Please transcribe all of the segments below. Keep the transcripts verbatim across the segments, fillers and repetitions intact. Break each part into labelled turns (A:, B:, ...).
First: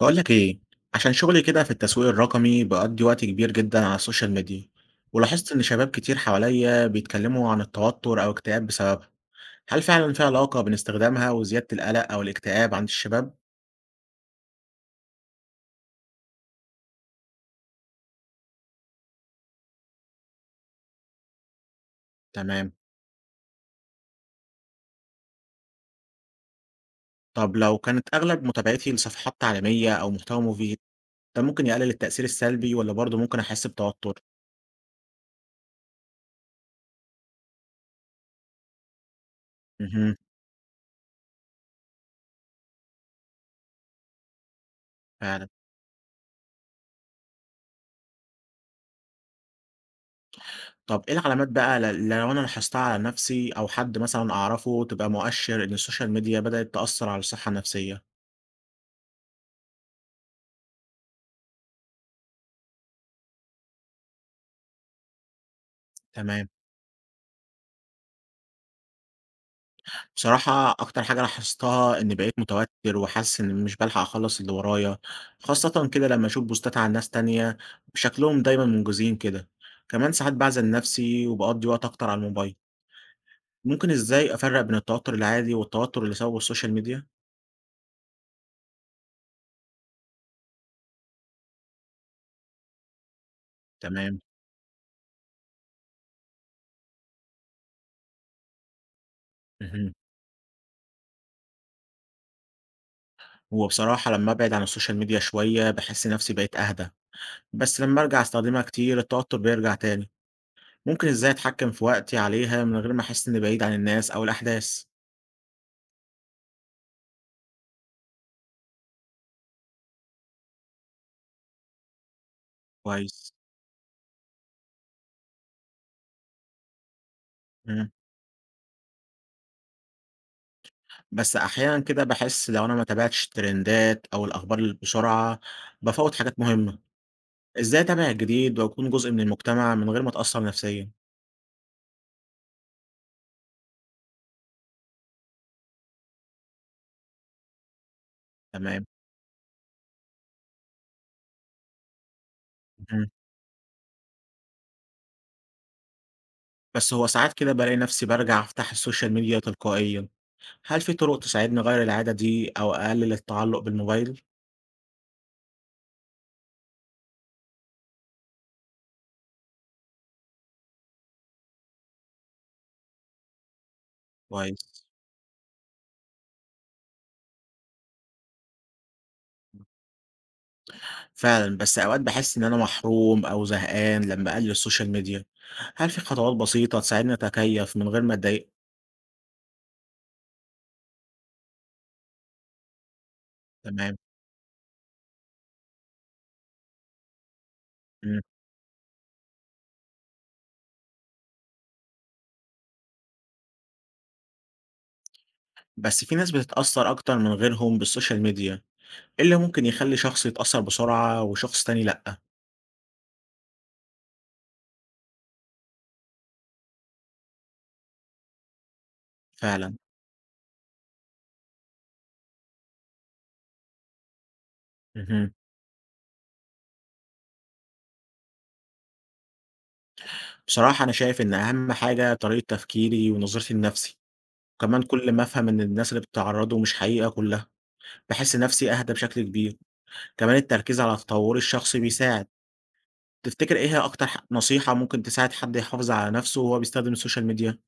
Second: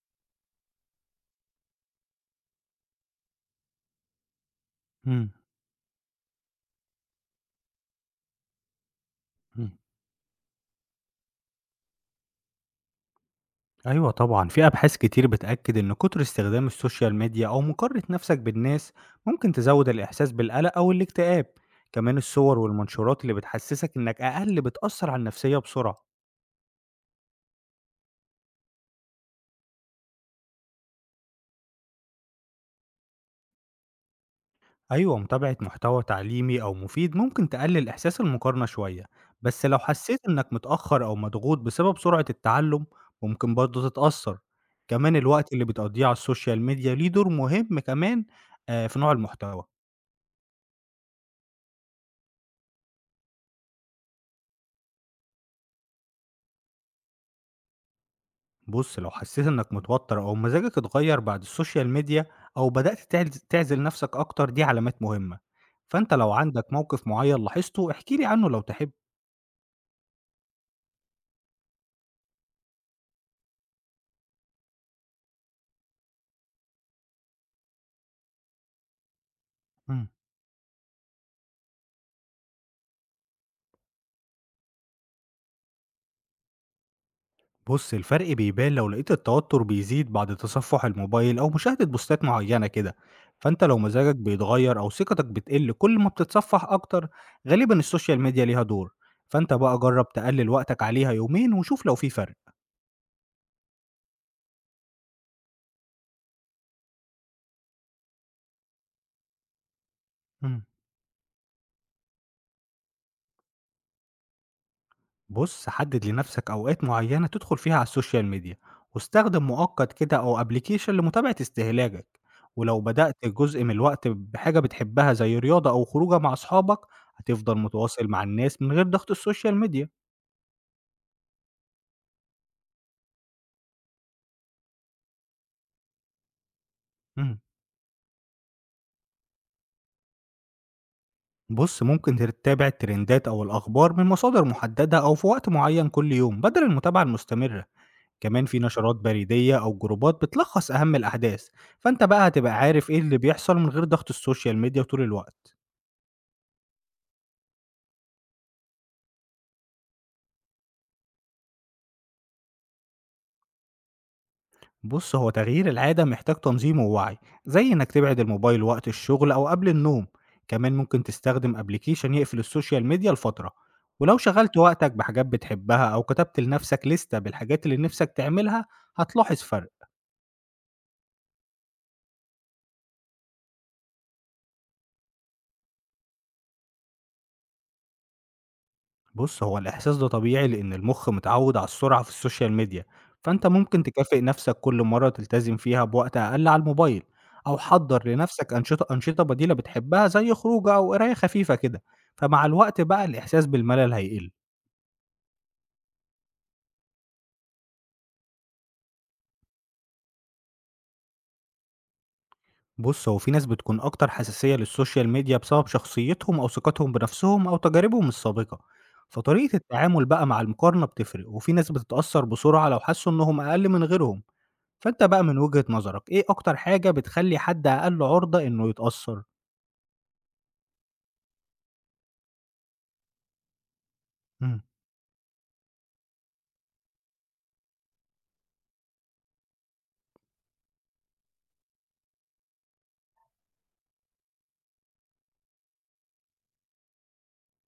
A: بقول لك ايه. عشان شغلي كده في التسويق الرقمي بقضي وقت كبير جدا على السوشيال ميديا.
B: إمم،
A: ولاحظت ان شباب كتير حواليا بيتكلموا عن التوتر او اكتئاب بسببها.
B: إمم.
A: هل فعلا في علاقة بين استخدامها وزيادة القلق او الاكتئاب عند الشباب؟
B: أيوه طبعًا، في أبحاث كتير بتأكد إن كتر استخدام السوشيال ميديا أو مقارنة نفسك بالناس ممكن تزوّد الإحساس بالقلق أو الاكتئاب، كمان الصور
A: تمام.
B: والمنشورات اللي بتحسسك إنك أقل بتأثّر على النفسية بسرعة.
A: طب لو كانت اغلب متابعتي لصفحات تعليمية او محتوى مفيد، ده ممكن يقلل التأثير السلبي ولا برضه ممكن احس بتوتر؟
B: أيوه، متابعة محتوى تعليمي أو مفيد ممكن تقلل إحساس المقارنة شوية، بس لو
A: امم
B: حسيت إنك متأخّر أو مضغوط بسبب سرعة التعلُّم ممكن برضه تتأثّر، كمان
A: فعلا.
B: الوقت اللي بتقضّيه على السوشيال ميديا ليه دور مهم كمان آآ في نوع المحتوى.
A: طب ايه العلامات بقى، ل- لو انا لاحظتها على نفسي او حد مثلا اعرفه، تبقى مؤشر ان السوشيال ميديا بدأت تأثر على الصحة النفسية؟
B: بُص، لو حسيت إنك متوتر أو مزاجك اتغير بعد السوشيال ميديا أو بدأت تعز تعزل نفسك أكتر دي علامات مهمة، فأنت لو
A: تمام.
B: عندك موقف معين لاحظته احكِ لي عنه لو تحب.
A: بصراحة أكتر حاجة لاحظتها إني بقيت متوتر وحاسس إني مش بلحق أخلص اللي ورايا، خاصة كده لما أشوف بوستات عن ناس تانية شكلهم دايما منجزين كده،
B: إمم.
A: كمان ساعات بعزل نفسي وبقضي وقت أكتر على الموبايل، ممكن إزاي أفرق بين التوتر العادي والتوتر اللي سببه السوشيال ميديا؟
B: بُص، الفرق بيبان لو لقيت التوتر بيزيد بعد تصفح الموبايل أو مشاهدة بوستات معينة كده، فأنت لو مزاجك
A: تمام،
B: بيتغير أو ثقتك بتقل كل ما بتتصفح أكتر غالبًا السوشيال ميديا ليها دور، فأنت بقى
A: مهم.
B: جرب تقلل وقتك عليها يومين وشوف لو في فرق.
A: هو بصراحة لما أبعد عن السوشيال ميديا شوية بحس نفسي بقيت أهدى، بس لما أرجع أستخدمها كتير التوتر بيرجع تاني،
B: إمم.
A: ممكن إزاي أتحكم في وقتي عليها من غير ما أحس إني بعيد عن الناس أو الأحداث؟
B: بص حدد لنفسك أوقات معينة تدخل فيها على السوشيال ميديا واستخدم مؤقت كده أو أبليكيشن لمتابعة استهلاكك، ولو بدأت
A: كويس.
B: جزء من الوقت بحاجة بتحبها زي رياضة أو خروجة مع أصحابك هتفضل
A: مم.
B: متواصل مع الناس من غير ضغط السوشيال ميديا.
A: بس أحيانا كده باحس لو أنا ما تابعتش الترندات أو الأخبار ال بسرعة، بافوّت حاجات مهمة.
B: مم.
A: إزاي أتابع الجديد وأكون جزء من المجتمع من غير ما أتأثر نفسيًا؟
B: بص ممكن تتابع الترندات أو الأخبار من مصادر محددة أو في وقت معين كل يوم بدل المتابعة المستمرة، كمان في
A: تمام،
B: نشرات بريدية أو جروبات بتلخص أهم الأحداث، فأنت بقى هتبقى عارف إيه
A: إمم.
B: اللي بيحصل من غير ضغط السوشيال ميديا طول الوقت.
A: بس هو ساعات كده بالاقي نفسي بارجع أفتح السوشيال ميديا تلقائيًا. هل في طرق تساعدني أغيّر العادة دي أو أقلل التعلق بالموبايل؟
B: بص هو تغيير العادة محتاج تنظيم ووعي، زي إنك تبعد الموبايل وقت الشغل أو قبل النوم، كمان ممكن تستخدم أبليكيشن يقفل السوشيال ميديا لفترة، ولو شغلت
A: كويس.
B: وقتك بحاجات بتحبها أو كتبت لنفسك لستة بالحاجات اللي نفسك تعملها هتلاحظ فرق.
A: فعلًا، بس أوقات باحس إن أنا محروم أو زهقان لمّا أقلل السوشيال ميديا. هل في خطوات بسيطة تساعدني أتكيّف من غير ما أتضايق؟
B: بُص، هو الإحساس ده طبيعي لإن المُخ متعوّد على السرعة في السوشيال ميديا، فأنت ممكن
A: تمام،
B: تكافئ نَفْسك كل مرّة تلتزم فيها بوقت أقل على الموبايل، أو حضّر
A: إمم.
B: لنَفْسك أنشطة أنشطة بديلة بتحبها زي خروجة أو قراية خفيفة كده، فمع الوقت بقى الإحساس بالملل هيقِل.
A: بس في ناس بتتأثر أكتر من غيرهم بالسوشيال ميديا، إيه اللي ممكن يخلي شخص يتأثر بسرعة وشخص تاني لأ؟
B: بُص، هو في ناس بتكون أكتر حساسية للسوشيال ميديا بسبب شخصيتهم أو ثقتهم بنَفْسهم أو تجاربهم السابقة، فطريقة
A: فعلًا؟
B: التعامل بقى مع المقارنة بتفرق، وفي ناس بتتأثّر بسرعة لو حسّوا إنّهم أقل من غيرهم. فأنت بقى
A: اهم.
B: من وجهة نظرك، إيه أكتر حاجة بتخلّي حد أقل عُرضة إنه يتأثّر؟
A: بصراحة أنا شايف إن أهم حاجة طريقة تفكيري ونظرتي لنفسي،
B: إمم.
A: وكمان كل ما أفهم إن الناس اللي بتعرضه مش حقيقة كلها، باحس نفسي أهدى بشكل كبير، كمان التركيز على تطوري الشخصي بيساعد. تفتكر إيه هي أكتر ح نصيحة ممكن تساعد حد يحافظ على نفسه وهو بيستخدم السوشيال ميديا؟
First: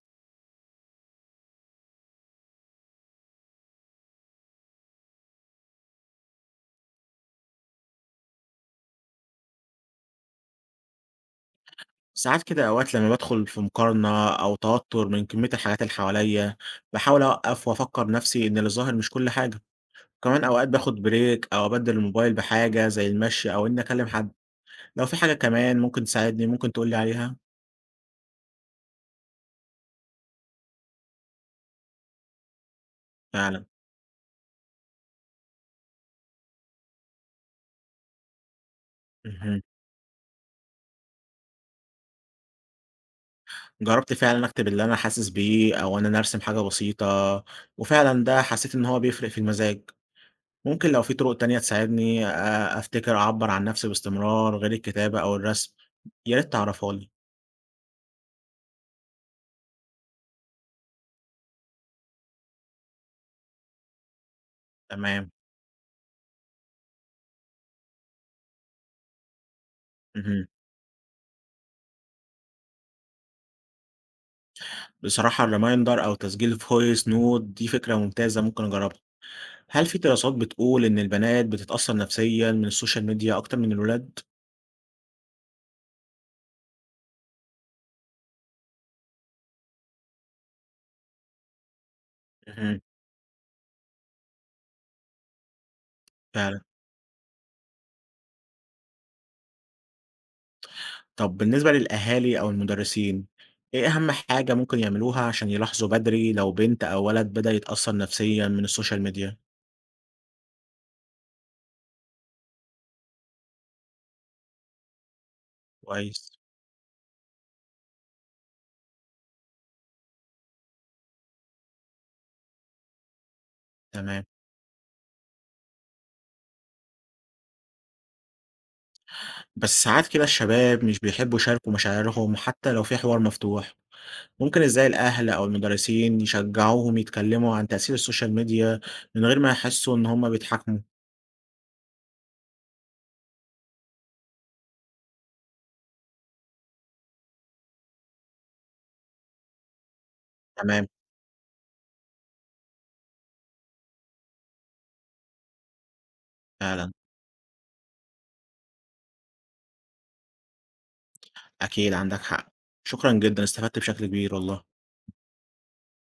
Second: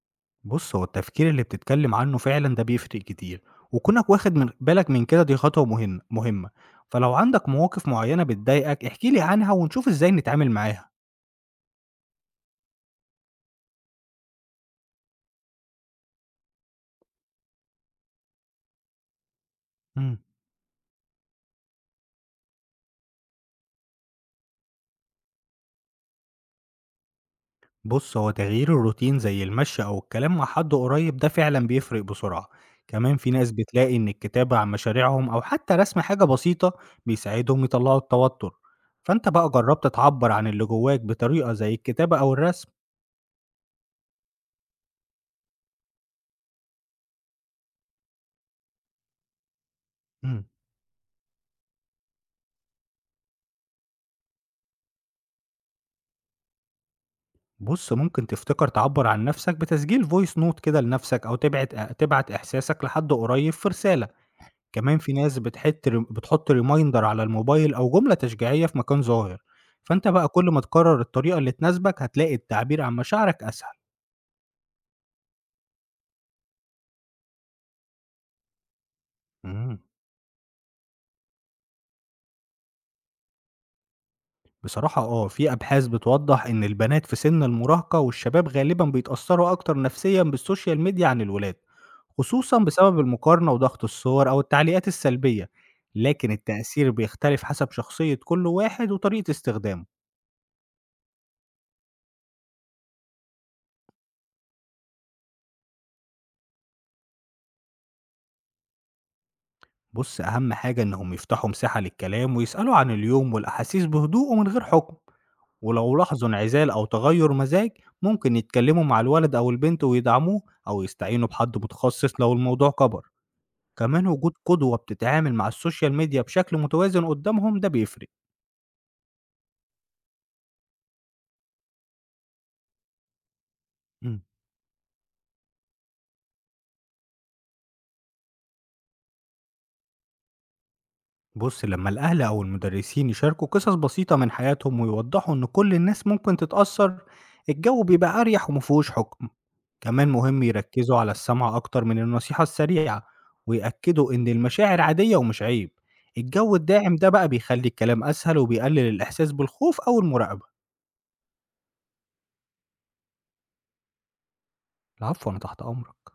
B: بُص، هو التفكير اللي بتتكلّم عنّه فعلًا ده بيفرق كتير، وكونك واخد من بالك من كده دي خطوة مهن مهمة، فلو عندك مواقف معيّنة بتضايقك، احكِ لي عنها ونشوف إزاي نتعامل معاها.
A: ساعات كده أوقات لمّا بادخل في مقارنة أو توتر من كمية الحاجات اللي حواليّا، باحاول أوقّف وأفكّر نفسي إن اللي ظاهر مش كل حاجة،
B: إمم.
A: وكمان أوقات باخد بريك أو أبدّل الموبايل بحاجة زي المشي أو إنّي أكلم حد، لو في حاجة كمان ممكن تساعدني ممكن تقول لي عليها؟
B: بص هو تغيير الروتين زي المشي أو الكلام مع حد قريب ده فعلا بيفرق بسرعة، كمان في ناس
A: فعلًا،
B: بتلاقي إن الكتابة عن مشاريعهم أو حتى رسم حاجة بسيطة بيساعدهم يطلعوا التوتر، فأنت بقى
A: اهم،
B: جربت تعبر عن اللي جواك بطريقة زي الكتابة أو الرسم.
A: جرّبت فعلًا أكتب اللي أنا حاسس بيه أو إن أنا أرسم حاجة بسيطة، وفعلًا ده حسيت إن هو بيفرق في المزاج،
B: مم.
A: ممكن لو في طرق تانية تساعدني آآ أفتكر أعبّر عن نفسي باستمرار غير الكتابة أو الرسم، يا ريت تعرفها لي،
B: بص ممكن تفتكر تعبر عن نفسك بتسجيل فويس نوت كده لنفسك أو تبعت تبعت إحساسك لحد قريب في رسالة، كمان في
A: تمام.
B: ناس بتحت رم بتحط reminder على الموبايل أو جملة تشجيعية في مكان ظاهر، فأنت بقى كل
A: اهم.
B: ما تكرر الطريقة اللي تناسبك هتلاقي التعبير عن مشاعرك أسهل.
A: بصراحة الreminder أو تسجيل voice note دي فكرة ممتازة ممكن أجربها.
B: إمم.
A: هل في دراسات بتقول إن البنات بتتأثر نفسيًا من السوشيال ميديا أكتر من الولاد؟
B: بصراحة آه، في أبحاث بتوضح إن البنات في سن المراهقة والشباب غالبًا بيتأثروا أكتر نفسيًا بالسوشيال ميديا عن الولاد، خصوصًا
A: اهم.
B: بسبب المقارنة وضغط الصور أو التعليقات السلبية، لكن
A: فعلًا.
B: التأثير بيختلف حسب شخصية كل واحد وطريقة استخدامه.
A: طب بالنسبة للأهالي أو المدرسين، إيه أهم حاجة ممكن يعملوها عشان يلاحظوا بدري لو بنت أو ولد بدأ يتأثر نفسيًا من السوشيال ميديا؟
B: بص أهم حاجة إنهم يفتحوا مساحة للكلام ويسألوا عن اليوم والأحاسيس بهدوء ومن غير حكم، ولو لاحظوا
A: كويس،
B: انعزال أو تغير مزاج ممكن يتكلموا مع الولد أو البنت ويدعموه أو يستعينوا بحد متخصص لو الموضوع كبر، كمان
A: تمام.
B: وجود قدوة بتتعامل مع السوشيال ميديا بشكل متوازن قدامهم ده بيفرق.
A: بس ساعات كده الشباب مش بيحبوا يشاركوا مشاعرهم حتى لو في حوار مفتوح.
B: مم.
A: ممكن إزاي الأهل أو المدرسين يشجعوهم يتكلموا عن تأثير السوشيال ميديا من غير ما يحسوا إن هما بيتحكموا؟
B: بص لما الأهل أو المدرسين يشاركوا قصص بسيطة من حياتهم ويوضحوا إن كل الناس ممكن تتأثر الجو بيبقى أريح ومفهوش حكم، كمان مهم
A: تمام.
B: يركزوا على السمع أكتر من النصيحة السريعة ويأكدوا إن المشاعر عادية ومش عيب، الجو
A: فعلا.
B: الداعم ده بقى بيخلي الكلام أسهل وبيقلل الإحساس بالخوف أو المراقبة.
A: أكيد عندك حق. شكرا جدا، استفدت بشكل كبير والله.
B: العفو، أنا تحت أمرك.